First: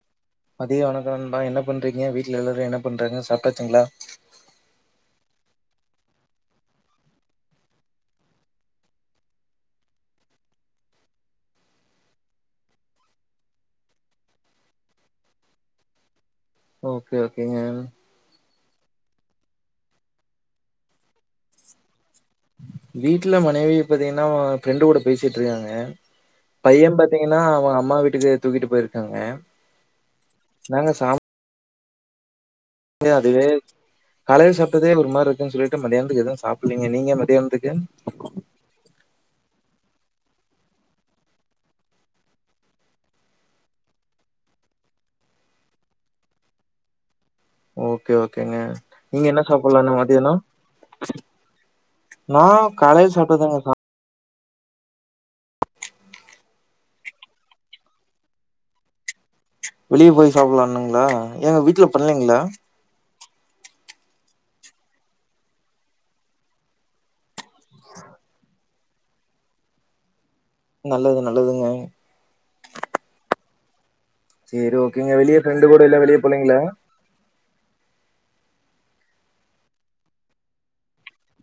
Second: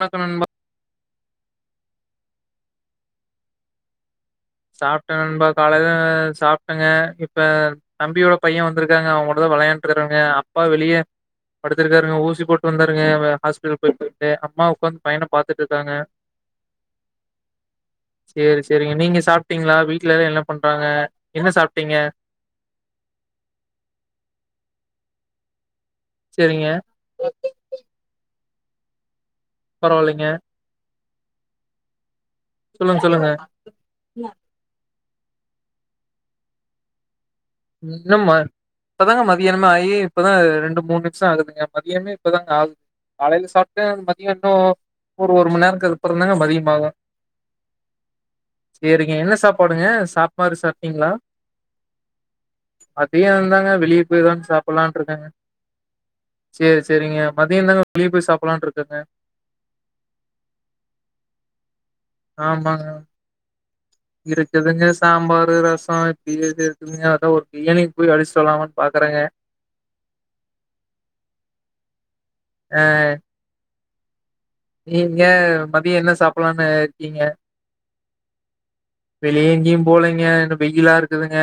வணக்கோ நண்பா மதிய வணக்கோ நண்பா என்ன பண்றீங்க வீட்ல எல்லாரு என்ன பண்றாங்க சாப்டாச்சுங்ளா சாப்டே நண்பா காலைல சாப்டங்க இப்ப தம்பியோட பைய வந்துருக்காங்க அவுங்கூடதா வெளையாண்ருக்கேங்க அப்பா வெளிய படுத்துருக்காருங்க ஊசி போட்டு வந்தாருங்க ஹாஸ்பிட்டல் போயிட்டு அம்மா உக்காந்து பையன பாத்துட் இருக்காங்க ஓகே ஓகேங்க சேரி சேரிங்க நீங்க சாப்டீங்ளா வீட்ல எல்லா என்ன பண்றாங்க என்ன சாப்டீங்க வீட்ல மனைவிய பாத்தீங்கன்னா ஃப்ரெண்டுகூட பேசிட்ருக்காங்க சேரிங்க பைய பாத் தீங்கன்னா அவ அம்மா வீட்டுக்கு தூக்கிட்டு போய்ருக்காங்க பரவாலைங்க நாங்க சாப் சொல்லுங்க சொல்லுங்க அதுவே காலைல சாப்ட்டதே ஒரு மாரி இருக்குன் சொல்லிட்டு மதியானத்துக்கு எது சாப்புல்லீங்க நீங்க மதியானத்துக் இ நம்ம இப்பதாங்க மதியானமே ஆயி இப்பதா ரெண்டு மூண் நிம்ஷோ ஆகுதுங்க மதியானமே இப்பதாங்க ஆகு காலைல சாப்டன் மதியானோ ஒரு ஒரு மண்நேரோக்கு அப்புறந்தாங்க மதியமாகு ஓகே ஓகேங்க சேரிங்க நீங்க என்ன சாப்பாடுங்க சாப்புலான மதியானோ சாப்பாடு சாப்ட்டீங்களா நா காலையில சாப்ட்டதாங்க மதியானந்தாங்க சா வெளிய போய்தா சாப் புலான் இருக்கேங்க செரி செரிங்க மதியோதாங்க வெளிய போய் சாப்புல்லான் இருக்கங்க வெளிய போய் சாப்புல்லானுங்ளா எங்க வீட்ல பண்ணலீங்களா ஆமாங்க இருக்குதுங்க சாம்பாரு ரசோ இப்டிது இருக்குதுங்க அதா ஒரு பிரியாணி போய் அடிச்சுட்டு வரலாமாணு பாக்குறேங்க நல்லது நல்லதுங்க ஆ சேரி ஓகேங்க நீங்க வெளிய ஃப்ரெண்டு கூட மதியோ எல்லா என்ன வெளிய போலீங்களா சாப்புல்லானு இருக்கீங்க வெளிய எங்கயு போலங்க இன்னு வெயிலா இருக்குதுங்க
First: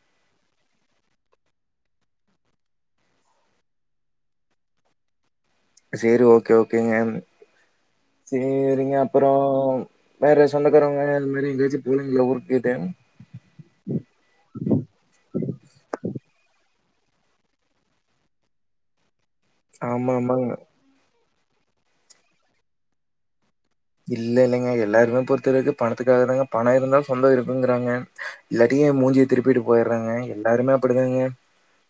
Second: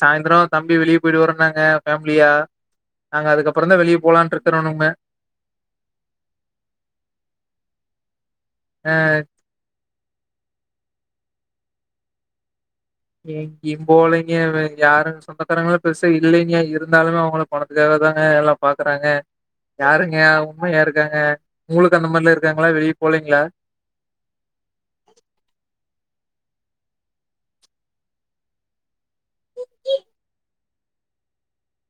சாயந்தரோ தம்பி வெளிய போய்ட்டு வரனாங்க ஃபேமிலியா நாங்க அதுக்கப்புறோதா வெளிய போலான்ட்ருக்கறோனுங்க சேரி ஓகே ஓகேங்க அ சேரிங்க அப்பறோ வேற சொந்தக்காரவங்க அந்த மாரி எங்கயாச்சும் போலிங்களா ஊருக்கு போயிட்டு எங்கியிம் போலிங்க வேற யாரும் சொந்தக்காரங்கள்ல பெருசா இல்லிங்கயா இருந்தாலுமே அவங்களுக்கு பணத்துக்காக தாங்க எல்லா பாக்குறாங்க ஆமா, யாருங்க ஆமாங்க. உண்மையாருக்காங்க உங்களுக்கு அந்த மாரிலா இருக்காங்களா வெளிய போலீங்களா இல்ல இல்லங்க எல்லாருமே பொறுத்தளவுக்கு பணத்துக்காக தாங்க பணம் இருந்தா சொந்தோ இருக்குங்கிறாங்க இல்லாட்டியும் மூஞ்சிய திருப்பிட்டு போயிருறாங்க எல்லாருமே அப்டிதாங்க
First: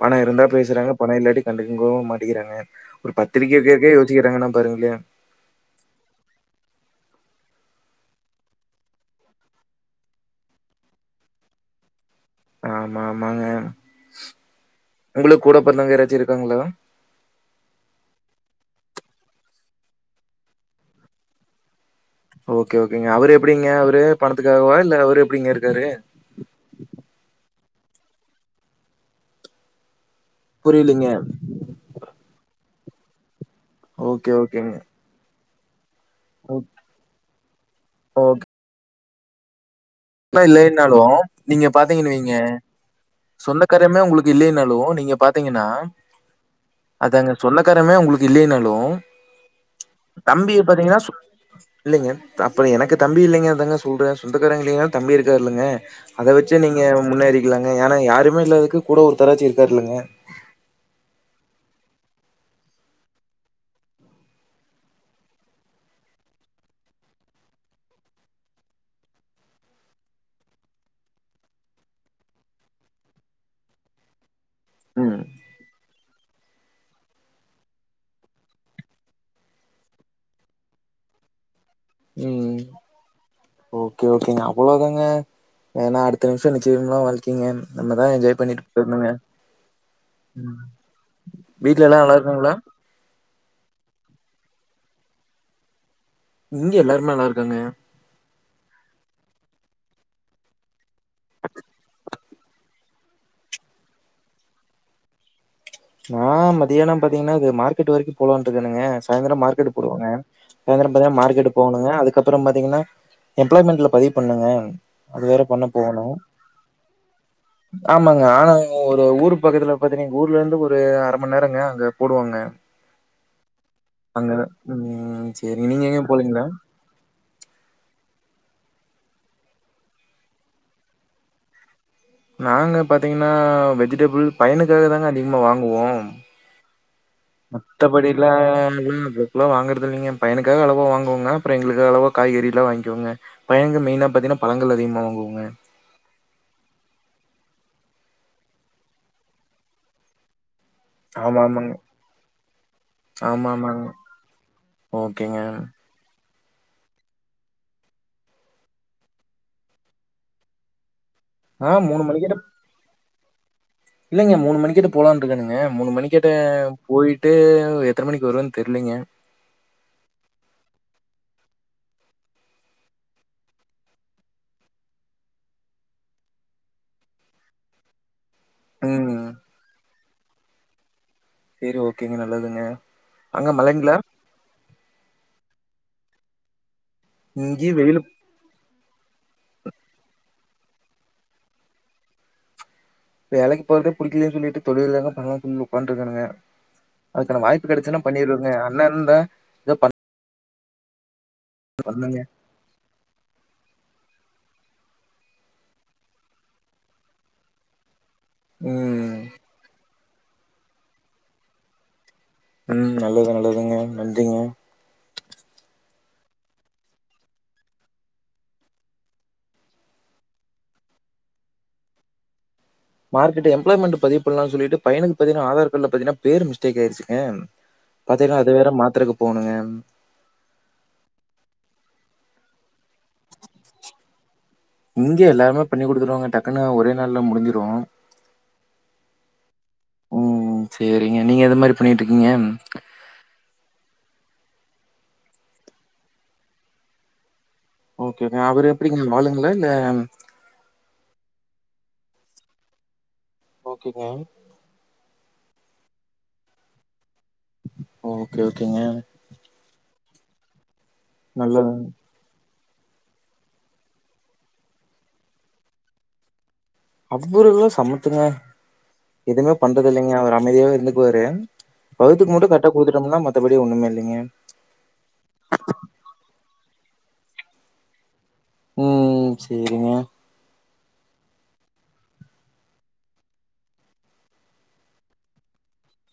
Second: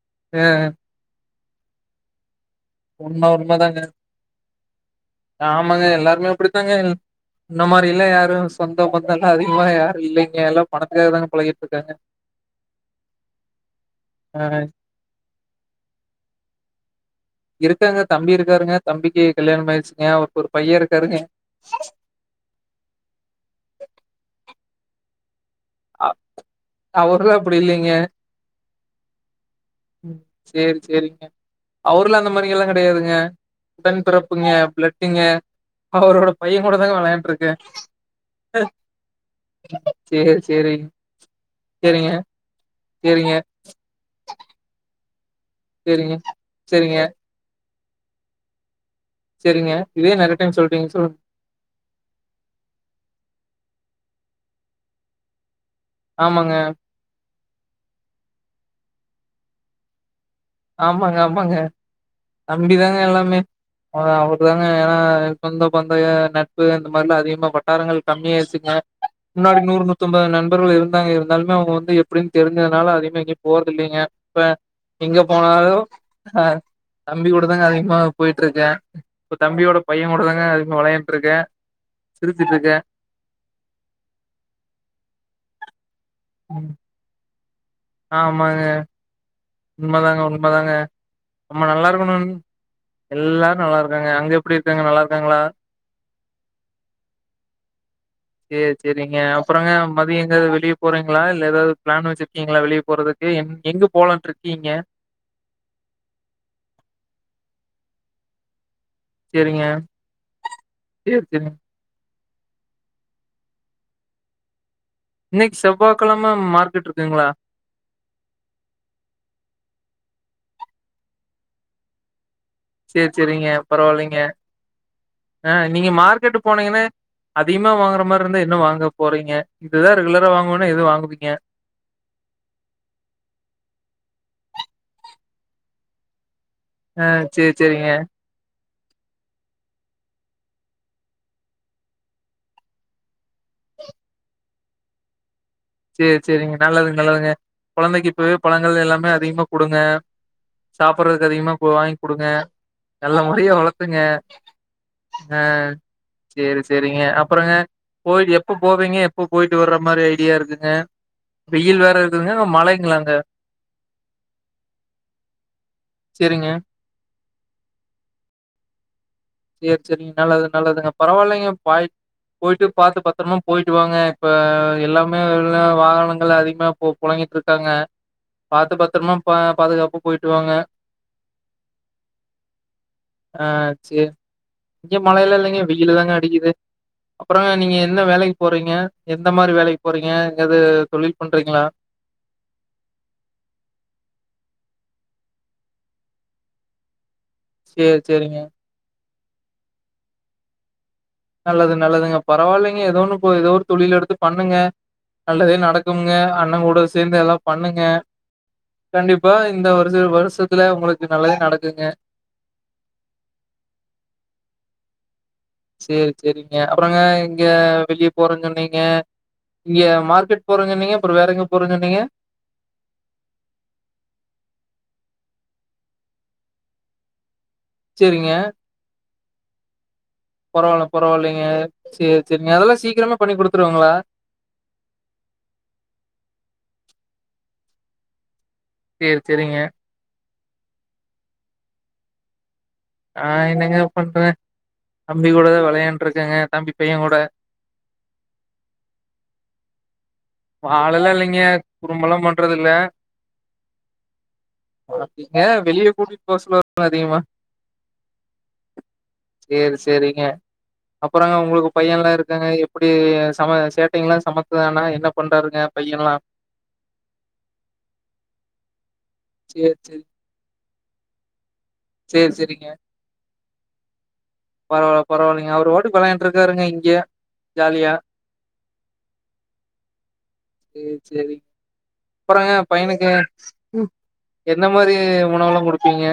பணோ இருந்தா அ பேசுறாங்க பணோ இல்லாட்டி கண்டுவும் மாட்டங்கிறாங்க ஒரு உண்ம பத்திரிக்க உண்மதாங்க வைக்ககே சிக்கிறாங்கன்னா பாருங்களே ஆமாங்க எல்லாருமே அப்டித்தாங்க முன்ன மாரி எல்லா யாரும் சொந்தம் பந்தோல்லா அதிகமா யாரம் இல்லைங்க எல்லா பணத்துக்காக தா பழகிட்டு இருக்காங்க ஆமா ஆமாங்க அ உங்களுக்கு கூட பொறந்தாங்க யாராச்சு இருக்காங்களா இருக்காங்க தம்பி இருக்காருங்க தம்பிக்கு கல்யாணம் ஆயிடுச்சுங்க அவருக்கு ஒரு பையே இருக்காருங்க ஓகே ஓகேங்க அவரு எப்டிங்க அவரு பணத்துக்காகவா இல்ல அவரு எப்டிங்க இருக்காரு அ அவரல்லா அப்டி இல்லிங்க சேரி புரியலீங்க. சேரிங்க அவரல்லா அந்த மாரிலா கெடையாதுங்க உடன் ஓகே, பிறப்புங்க ஓகேங்க. பிளட் டுங்க அவரோட ஓ பையே கூட தாங்க விளையாண்டுட்டு இருக்கே ஓகே சே இல்லைனாலும் நீங்க பாத்தீங்கன்னுவீங்க சேரிங்க சொந்த க்கரமே உங்களுக்கு இல்லனாலும் நீங்க பாத்தீங்கன்னா சேரிங்க சேரிங்க அதாங்க சொந்தக்காரமே உங்களுக்கு இல்லைனாலும் சரிங்க இதேயே நெறைய டைம் சொல்டீங்க சொல்லுங்க இல்லங்க அப்ப எனக்கு தம்பி இல்லைங்க அதாங்க சொல்றே சொந்தக்காரங்க இல்லைங்கனாலும் தம்பி இருக்காருல்லங்க அத ஆமாங்க வச்சு நீங்க முன்னேறிக்கலாங்க ஏன்னா யாருமே இல்லதுக்கு கூட ஒருத்தராச்சி இருக்காருல்லங்க ஆமாங்க ஆமாங்க தம்பிதாங்க எல்லாமே அவர் தாங்க ஏன்னா சொந்த பந்தோ நட்பு இந்த மாரில்லா அதிகமா வட்டாரங்கள் கம்மியாச்சுங்க முன்னாடி நூறு நூத்தம்பது நண்பர்கள் இருந்தாங்க இருந்தாலுமே அவங்க வந்து எப்டின்னு தெரிஞ்சதுனால அதிகமா எங்கயு போறதுல்லைங்க இப்ப ம் எங்க போனாலு ஆ தம்பி கூட தாங்க அதிகமா போயிட்டு இருக்கே இப்ப தம்பியோட பையே கூட தாங்க அதிகமா வெளையாண்ட்ருக்கே சிரிச்சுட்டு ம் இருக்கே ஓகே ஓகேங்க அவளவு தாங்க ஏனா அடுத்த நிமிஷோ ம். நிச்சயமில்லா வாழ்க் கைங்க நம்மதா என்ஜாய் பண்ணிட்டு போயிட்ணுங்க உண்ம தாங்க உண்ம தாங்க நம்ம வீட்ல எல்லா நல்லா நல்லாருக்கணுன் இருக்காங்களா எல்லாரு நல்லா இருக்காங்க அங்க எப்டி இருக்காங்க நல்லா இருக்காங்களா இங்கே எல்லாருமே நல்லா இருக்காங்க சேரி சேரிங்க அப்றங்க மதியோ எங்காவுது வெளிய போறீங்களா இல்ல எதாவுது பிளான் வச்சிருக்கீங்களா வெளிய போறது க்கு எங்க போலான்ட்ர்க்கீங்க நா மதியானம் பாத்தீங்கன்னா இது மார்கெட் வரிக்கும் போலான் இருக்கனுங்க சாயந்திரோ சேரிங்க மார்கெட் போடுவாங்க சாயந்திரோ பாத்தினா சேரி மார்கெட் சேரிங்க போணு ஆ அதுக்கப்றோ பாத்தீங்கன்னா எம்ப்ளாய்மெண்ட்ல பதிவு பண்ணுங்க இன்னிக்கு செவ்வாகெழம மார்கெட் இருக்குங்களா ஆமாங்க ஆனா எங்க ஒரு ஊர் பக்கத்துல பாத்தீனிங் எங்க ஊர்ல இருந்து ஒரு ஒரு அரமண் நேரங்க அங்க போடுவாங்க சேரி சேரிங்க பரவால்லங்க அங்க ம் ஆ சரிங்க. நீங்க எங்கேயும் போலீங்களா? மார்கெட் போனீங்கன்னா அதிகமா வாங்குற மாரி இருந்தா என்ன வாங்க போறீங்க இதுதா ரெகுலரா வாங்குவெனா எது வாங்குவீங்க நாங்க பாத்திங்னா வெஜிடபுள் பையனுக்காக தாங்க அதிகமா வாங்குவோ ஆ சேரி சேரிங்க மத்தபடி இல்ல [inaudible] எல்லா வாங்குறது இல்லிங்க என் பையனுக்காக அளவோ வாங்குவோங்க அப்றோ எங்ளுக்கு அளவா காய்கறி எல்லா வாங்கிக்வோங்க பையனுக்கு மெயினா பாத்திங்னா பழங்கள் அதிகமா வாங்குவோங்க சேரி சேரிங்க நல்லதுங்க நல்லதுங்க கொழந்தைக்கு இப்பவே பழங்கள் எல்லாமே அதிகமா குடுங்க சாப்புர்றதுக்கு ஆமா, அதிகமா கு ஆமாங்க. வாங்கி குடுங்க நல்ல ஆமா, முறையா ஆமாங்க. வளத்துங்க ஓகேங்க சேரி சேரிங்க அப்றங்க போய் எப்ப போவிங்க எப்ப போயிட்டு வர்ற மாரி ஐடியா இருக்கு ங்க ஆ வெயில் வேற இருக்குதுங்க அங்க மழைங்ளாங்க இல்லங்க மூணு மணிகிட்ட போலானு இருக்கனுங்க மூணு மணி கெட்ட செரிங்க போயிட்டு எத்தன மணிக்கு வருவன் தெர்லிங்க சேரி சேரிங்க நல்லது நல்லதுங்க பரவால்லிங்க பாய் போயிட்டு பாத்து பத்ரமா போயிட்டு வாங்க இப்ப எல்லாமே வெள்ல வாகனங்கள் அதிகமா போகு பொழங்கிட்ருக்காங்க பாத்து பத்தரமா ம். ப பாதுகாப்பா போயிட்டு வாங்க சேரி ஓகேங்க நல்லதுங்க அங்க மழைங்ளா சேரி இங்க மழையெல்லா இல்லங்க வெயிலுதாங்க அடிக்குது அப்றங்க நீங்க இங்கேயும் வெயிலு என்ன வேலைக்கு போறீங்க எந்த மாரி வேலைக்கு போறீங்க எங்காது தொழில் பண்றீங்ளா வேலைக்கு போறதே புடிக்லேன் சொல்லிட்டு தொழில் எதா பண்லான் சொல்லி ஒக்கான்ட்ருக்கனுங்க அதுக்கான வாய்ப்பு சேரி கெடைச்சினா சேரிங்க பண்ணிருவங்க அண்ண இருந்தா நல்லது நல்லதுங்க பண்ணுங்க. பரவாலிங்க எதோ ஒன்னு போது எதோ ஒரு தொழில் எடுத்து பண்ணுங்க நல்லதே நடக்கும்ங்க அண்ண கூட சேந்து எல்லா பண்ணுங்க ம். கண்டிப்பா இந்த வருச வருஷத்துல உங்ளுக்கு நல்லதே நடக்குங்க ம் நல்லது நல்லதுங்க நன்றிங்க சேரி சேரிங்க அப்றங்க இங்க வெளிய போறன் சொன்னீங்க இங்க மார்கெட் போறன் சொன்னீங்க அப்றோ வேற எங்க போற சொன்னீங்க மார்கெட்டு எப்ளாய்மெண்ட் பதிவு பண்லான் சொல்லிட்டு பையனுக்கு பாத்தினா ஆதார் கார்ட்ல பாத்தினா பேரு மிஸ்டேக் ஆயிருச்சிங்க சேரிங்க. பாத்தினா அது வேற மாத்துறக்கு போணுங்க பரவால்ல பரவால்லைங்க சேரி சேரிங்க அதெல்லா சீக்ரமே பண்ணி குடுத்துருவாங்களா இங்க எல்லாருமே பண்ணி குடுத்துருவாங்க டக்குன்னு ஒரே நாள்ல முடிஞ்சிரு சேரி செரிங்க ம் சேரிங்க நீங்க எது மாரி பண்ணிட்ருக்கீங்க நா என்னங்க பண்றே தம்பி கூடதா வெளயாண்ட்ருக்கங்க தம்பி பையங்கூட ஓகேங்க அவரு எப்டிங்க வாலுங்களா இல்ல வாலெல்லா இல்லிங்க குறும்பல்லா பண்றது இல்ல ஓகேங்க [unintelligible] வெளிய கூட்டிட் போ சொல்லுவாருங்க அதிகமா ஓகே ஓகேங்க சேரி சேரிங்க அப்றங்க உங்ளுக்கு நல்லது பையல்லா இருக்காங்க எப் எப்டி சம சேட்டைங்லா சமத்துதானா என்ன பண்றாருங்க பையன்லா அவ்ரு எல்லா சமத்துங்க எதுமே சேரி, பண்றது சேரி. இல்லைங்க அவரு அமைதியாவே இருந்துக்குவாரு சேரி வவுத்துக்கு மட்டு சேரிங்க. கரெட்டா குடுத்துட்டம்னா மத்தபடி ஒன்னுமே இல்லைங்க பரவால்ல பரவால்லைங்க அவரு பாட்டுக்கு வெளயாண்டுட்டு இருக்காருங்க இங்க ஜாலியா ம் ம் சேரிங்க சேரி சேரிங்க அப்பறங்க பையனுக்கு எந்த மாரி உணவுலா குடுப்பிங்க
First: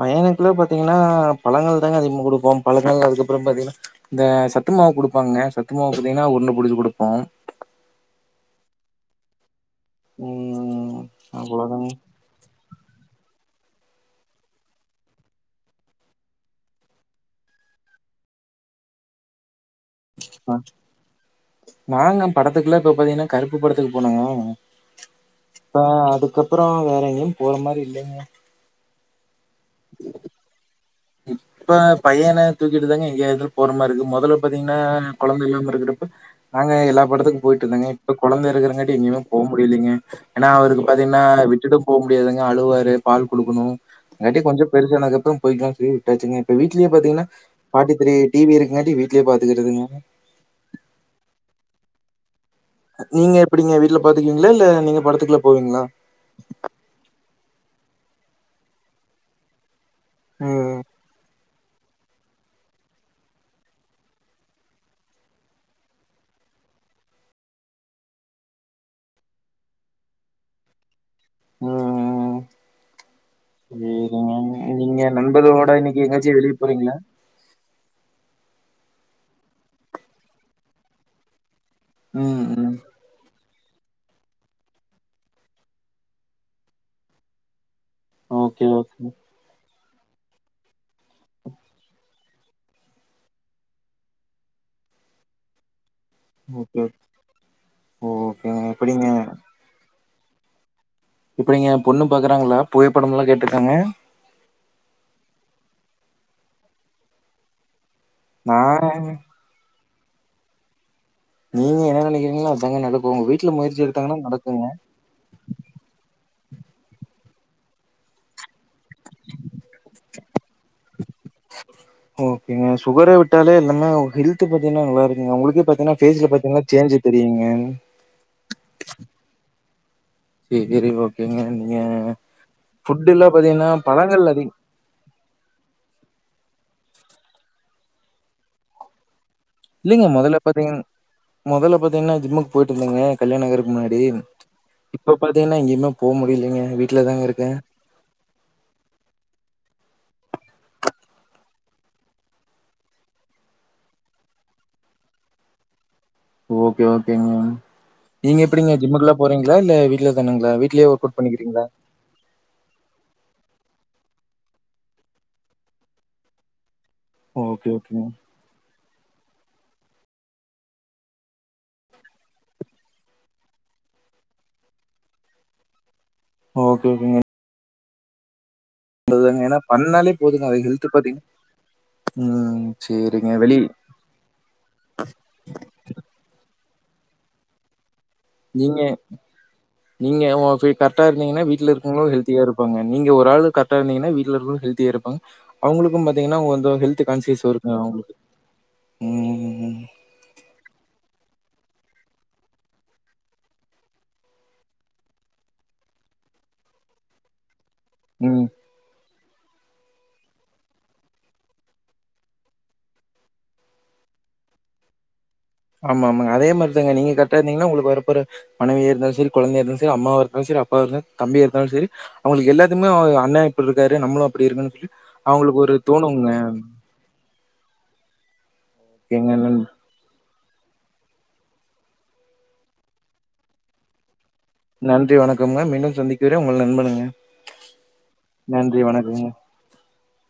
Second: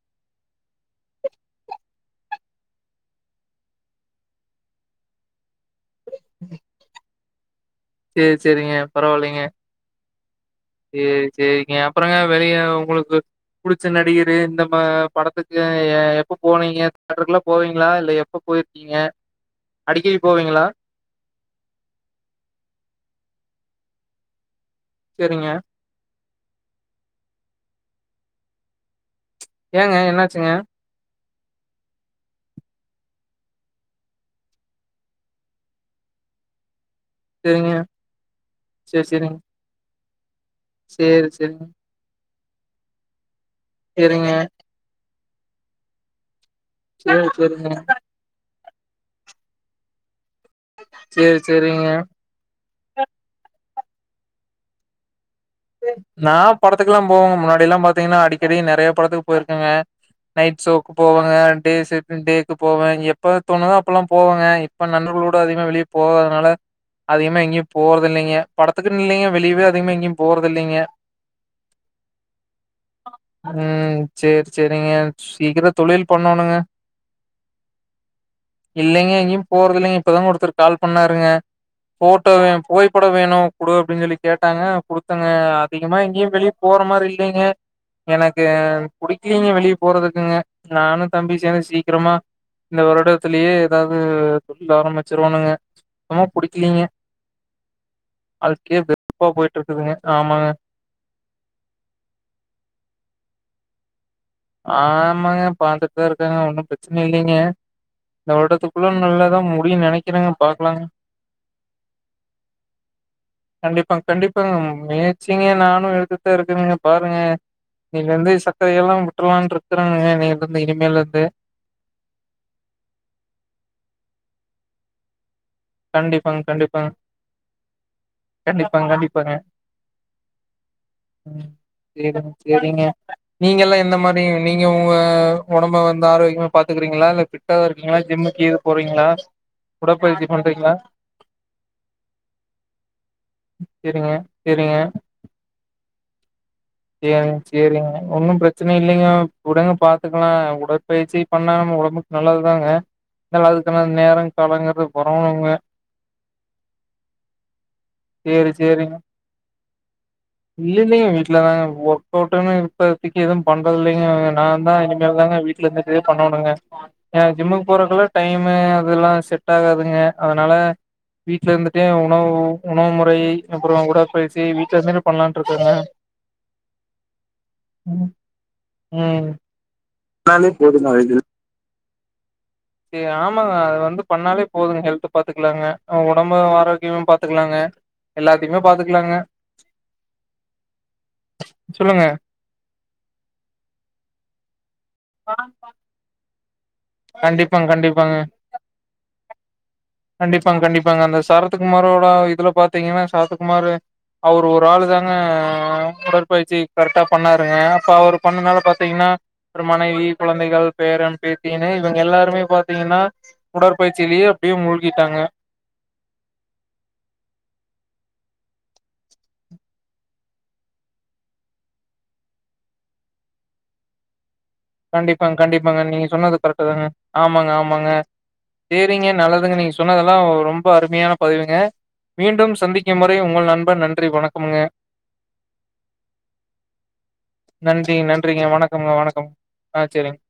பையனுக்கு எல்லா பாத்தீங்னா பழங்கள் தாங்க அதிகமா குடுப்போ பழங்கள் அதுக்கப்றோ பாத்தீங்னா இந்த சத்து மாவு குடுப்பாங்க சத்து மாவு பாத்தீங்கன்னா ஒண்ணு புடுச்சு குடுப்போ சேரி சேரிங்க பரவாயில்லைங்க ம் சேரி சேரிங்க அவ்ளோதாங்க அப்பறங்க வெளிய உங்களுக்கு புடிச்ச நடிகரு இந்த ப படத்துக்கு எப்போ போனீங்க தேட்டருக்கெல்லா போவீங்ளா இல்ல எப்ப போயி நீங்க அடிக்கடி அ போவீங்ளா நாங்க படத்துக்கெல்லா இப்ப பாத்தீங்கன்னா கருப்பு படத்துக்கு போனோ சேரிங்க இப்ப அதுக்கப்றோ வேற எங்கயும் போற மாரி இல்லைங்க ஏங்க என்னாச்சுங்க இப்ப பையன தூக்கிட்டுதாங்க எங்கேயாது போற மாரி இருக்கு மொதல்ல பாத்தீங்னா கொழந்த இல்லாம இருக்கிறப்ப நாங்க எல்லா படத்துக்கு போயிட்டு சேரிங்க. இருந்தோங்க இப்ப கொழந்த இருக்கறங்காட்டி சேரி எங்கேமே சேரிங்க. போ முடிலீங்க ஏனா அவருக்கு பாத்தீங்னா சேரி சேரிங்க. விட்டுட்டு போ முடியாதுங்க அழுவாரு பால் குடுக்கணு சேரிங்க. அங்காட்டி கொஞ்சோ பெருசானதக்கப்றோ போயிக்கலான் சொல்லி விட்டாச்சுங்க இப்ப வீட்லயு பாத்தீங்னா சேரி சேரிங்க. ஃபார்ட்டி த்ரீ டி வி இருக்கிறங்காட்டி வீட்லயே பாத்துக்கறதுங்க சேரி சேரிங்க நீங்க எப்டிங்க வீட்ல பாத்துக்குவீங்ளா இல்ல நீங்க படத்துக்கெல்லா போவீங்ளா நா படத்துக்கெல்லா போவங்க முன்னாடி எல்லாம் பாத்தீங்னா அடிக்கடி நெறையா படத்துக்கு போயிருக்கங்க நைட் ஷோ ம். போவங்க டே ஷிப்ட் டேக் போவன் எப்ப தோணுதோ அப்பல்லா போவங்க இப்ப நண்பர்களோட அதிகமா வெளிய போகாதுனால அதிகமா எங்கேயும் போறதில்லைங்க படத்துக்குன்னு இல்லைங்க வெளியவே அதிகமா எங்யு போறதில்லைங்க ம். ம் சரிங்க. சேரி சேரிங்க நீங்க சீக்கிரோ நண்பர்களோட இன்னைக்கு தொழில் எங்கேயாச்சும் வெளிய பண்ணோணுங்க போறீங்களா? இல்லைங்க எங்கேயும் போறதில்லைங்க இப்பதான் ஒருத்தரு கால் பண்ணாருங்க போட்டோ ம். வே ம். புகைப்படம் வேணு குடு அப்டின்னு சொல்லி கேட்டாங்க குடு த்தங்க அதிகமா எங்கயு வெளிய போற மாரி இல்லைங்க எனக்கு ஓகே, ஓகே, புடி க்கலைங்க வெளிய போறதுக்குங்க நானு தம்பியு சேந்து சீக்கிரமா இந்த வருடத்திலயே எதாவது தொழில் ஆரம்பிச்சிரோனுங்க சுத்தமா ஓகே. புடிக்கலைங்க ஓகேங்க வாழ்க்கையே எப்படிங்க வெருப்பா போயிட்டு இருக்குதுங்க ஆமாங்க எப்டிங்க பொண்ணு பாக்கறாங்ளா புகைபடமெல்லா கேட்டிருக்காங்க ஆமாங்க பாத்துட்டுதா இருக்காங்க ஒன்னு பிரச்சனை இல்லைங்க இந்த நான் வருடத்துக்குள்ள நல்லாதா முடியுனு நெனைக்கிறன்ங்க பாக்கலாங் நீங்க என்ன நெனைக்கிறீங்ளோ அதாங்க நடக்கு உங்க வீட்ல முயற்சி எடுத்தாங்கன்னா நடக்குங்க முயற்ச்சீங்க நானு எடுத்துட்டுதா இருக்கங்க பாருங்க இன்னிலந்து சக்கர எல்லா விட்றலான்ட்டு இருக்கறங்க இன்னைலந்து இனிமேலுந்து ஓகேங்க சுகரே விட்டாலே எல்லாமே ஹெல்த் பாத்தீங்னா நல்லா இருக்குங்க உங்களுக்கே பா த்தீங்னா ஃபேஸ்ல கண்டிப்பாங்க, பாத்தீங்னா கண்டிப்பாங்க. சேஞ்சு தெரியுங்க கண்டிப்பாங்க கண்டிப்பாங்க சரி ஓகேங்க நீங்க சேரி சேரிங்க ஃபுட் எல்லாம் நீங்க பாத்தீங்கன்னா எல்லா எந்த மாரி பழங்கள் நீ அதிகம் ங்க உங்க ஒடம்ப வந்து ஆரோக்கியமா பாத்துக்கறீங்ளா இல்ல ஃபிட்டாாதா இருக்கீங்ளா ஜிம்க்கு கீது போறீங்ளா இல்லைங்க மொதல்ல பாத்தீங்னா மொதல்ல பாத்தீங்னா ஜிம்முக்கு போயிட்டு இருந்தங்க கல்யாணோ ஆகறக்கு முன்னாடி சரிங்க, சரிங்க. இப்ப பாத்தீங்னா எஙியுமே போ முடிலீங்க வீ சேரிங்க சேரிங்க ஒன்னு பிர ச்சன இல்லைங்க விடுங்க பாத்துக்லா உடற்பயிற்சி பண்ணா நம்ம ஒடம்புக்கு நல்லதுதாங்க ந வாழ்க்கனா நேரோ காலோங்றது பொருந்தணூங்க ஓகே ஓகேங்க நீங்க சேரி எப்பிடிங்க சேரிங்க ஜிம்முக்குல்லா போறெங்ளா இல்ல வீட்லயே தானுங்ளா வீட்லயே ஒர்க்கவுட் பண்ணி இல்லங்க ஒர்க்கவுட்டூனு இப்பாத்தைக்கு எது பண்றதில்லைங்க நாந்தா இனிமேல் தாங்க வீட்ல செஞ்சே பண்ணோனுங்க எனக் ஜிம்முக் ஓகே ஓகேங்க போறக்குல்லா டைமூ அதுல்லா செட் ஆகாதுங்க அதனால வீட்லருந்துட்டே உணவு உணவு முறை அப்பறோ உடற்பயிற்சி வீட்ல இருந்துட்டு பண்லான்ட்ருக்கங்க ஓகே ஓகேங்க உம் அதுதாங்க. ஏன்னா பண்ணாலே னாலே அது ஹெல்த் போதுங்க அது பார்த்தீங்கன்னா ம் ஏ சரிங்க. ஆமாங்க வெளி அது வந்து பண்ணாலே போதுங் ஹெல்த்த பாத்துக்குலாங்க அ ஒடம்ப ஆரோக்யமா பாத்துக்லாங்க நீங்க நீங்க ஓ ஃபீ கரெட்டா இருந்திங்கனா வீட்ல சொல்லுங்க இருக்கவங்களூ ஹெல்த்தியாரு பாங்க நீங்க ஒரு ஆளு கரெட்டா இருந்திங்கனா வீட்ல இருக்கவங்களு ஹெல்தியா இருப்பாங்க அவங்களுக்கு பாத்தெங்கனா கொஞ்சோ ஹெல்த்து கான்ஷியஸ் கண்டிப்பாங் இருக்குங்க கண்டிப்பாங்க ம், கண்டிப்பாங் கண்டிப்பாங்க அந்த சரத்து குமாரோட இதுல பாத்தெங்கனா சரத்து குமாரு அவரு ஒராளுதாங்க உடற்பயிற்சி கரெட்டா பண்ணாருங்க இப்ப அவரு ம். பண்ணனால பாத்திங்கனா ஒரு மனைவி குழந்தைகள் பேரன் பேத் தீனு இவங்க எல்லாருமே பாத்திங்கனா உடற்பயிற்சிலயே அப்டியே மூழ்கிட்டாங்க ஆமா ஆமாங்க அதே மாரிதாங்க நீங்க கரெக்டா இருந்திங்கனா உங்களுக்கு வரப்போற மனைவியா இருந்தாலு செரி கொழந்தைய இருந்தா செரி அம்மாவா இருந்தாலு செரி அப்பாவா இருந்தாலு தம்பியா இருந்தாலு செரி அவங்களுக் எல்லாத்துக்மே ஓ அண்ணா இப்புட்ருக்காரு நம்மளு அப்டி இருக்கனூ கண்டிப்பாங் கண்டிப்பாங்க நீங்க சொன்னது கரெட்டு தாங்க ஆமாங்க ஆமாங்க சேரிங்க ஓகேங்க. நல்லதுங்க நன் நீங்க சொன்னதெல்லாவ் ரொம்ப அருமையான பதிவுங்க மீண்டும் சந்திக்கும் வரை உங்கள் நண்பன் நன்றி வணக்கமுங்க நன்றி வணக்கமுங்க மீண்டும் சந்திக் வரை உங்க நண்பனுங்க நன்றி நன்றிங்க நன்றி வணக்கம்ங்க வணக்கம் ஆ சேரிங்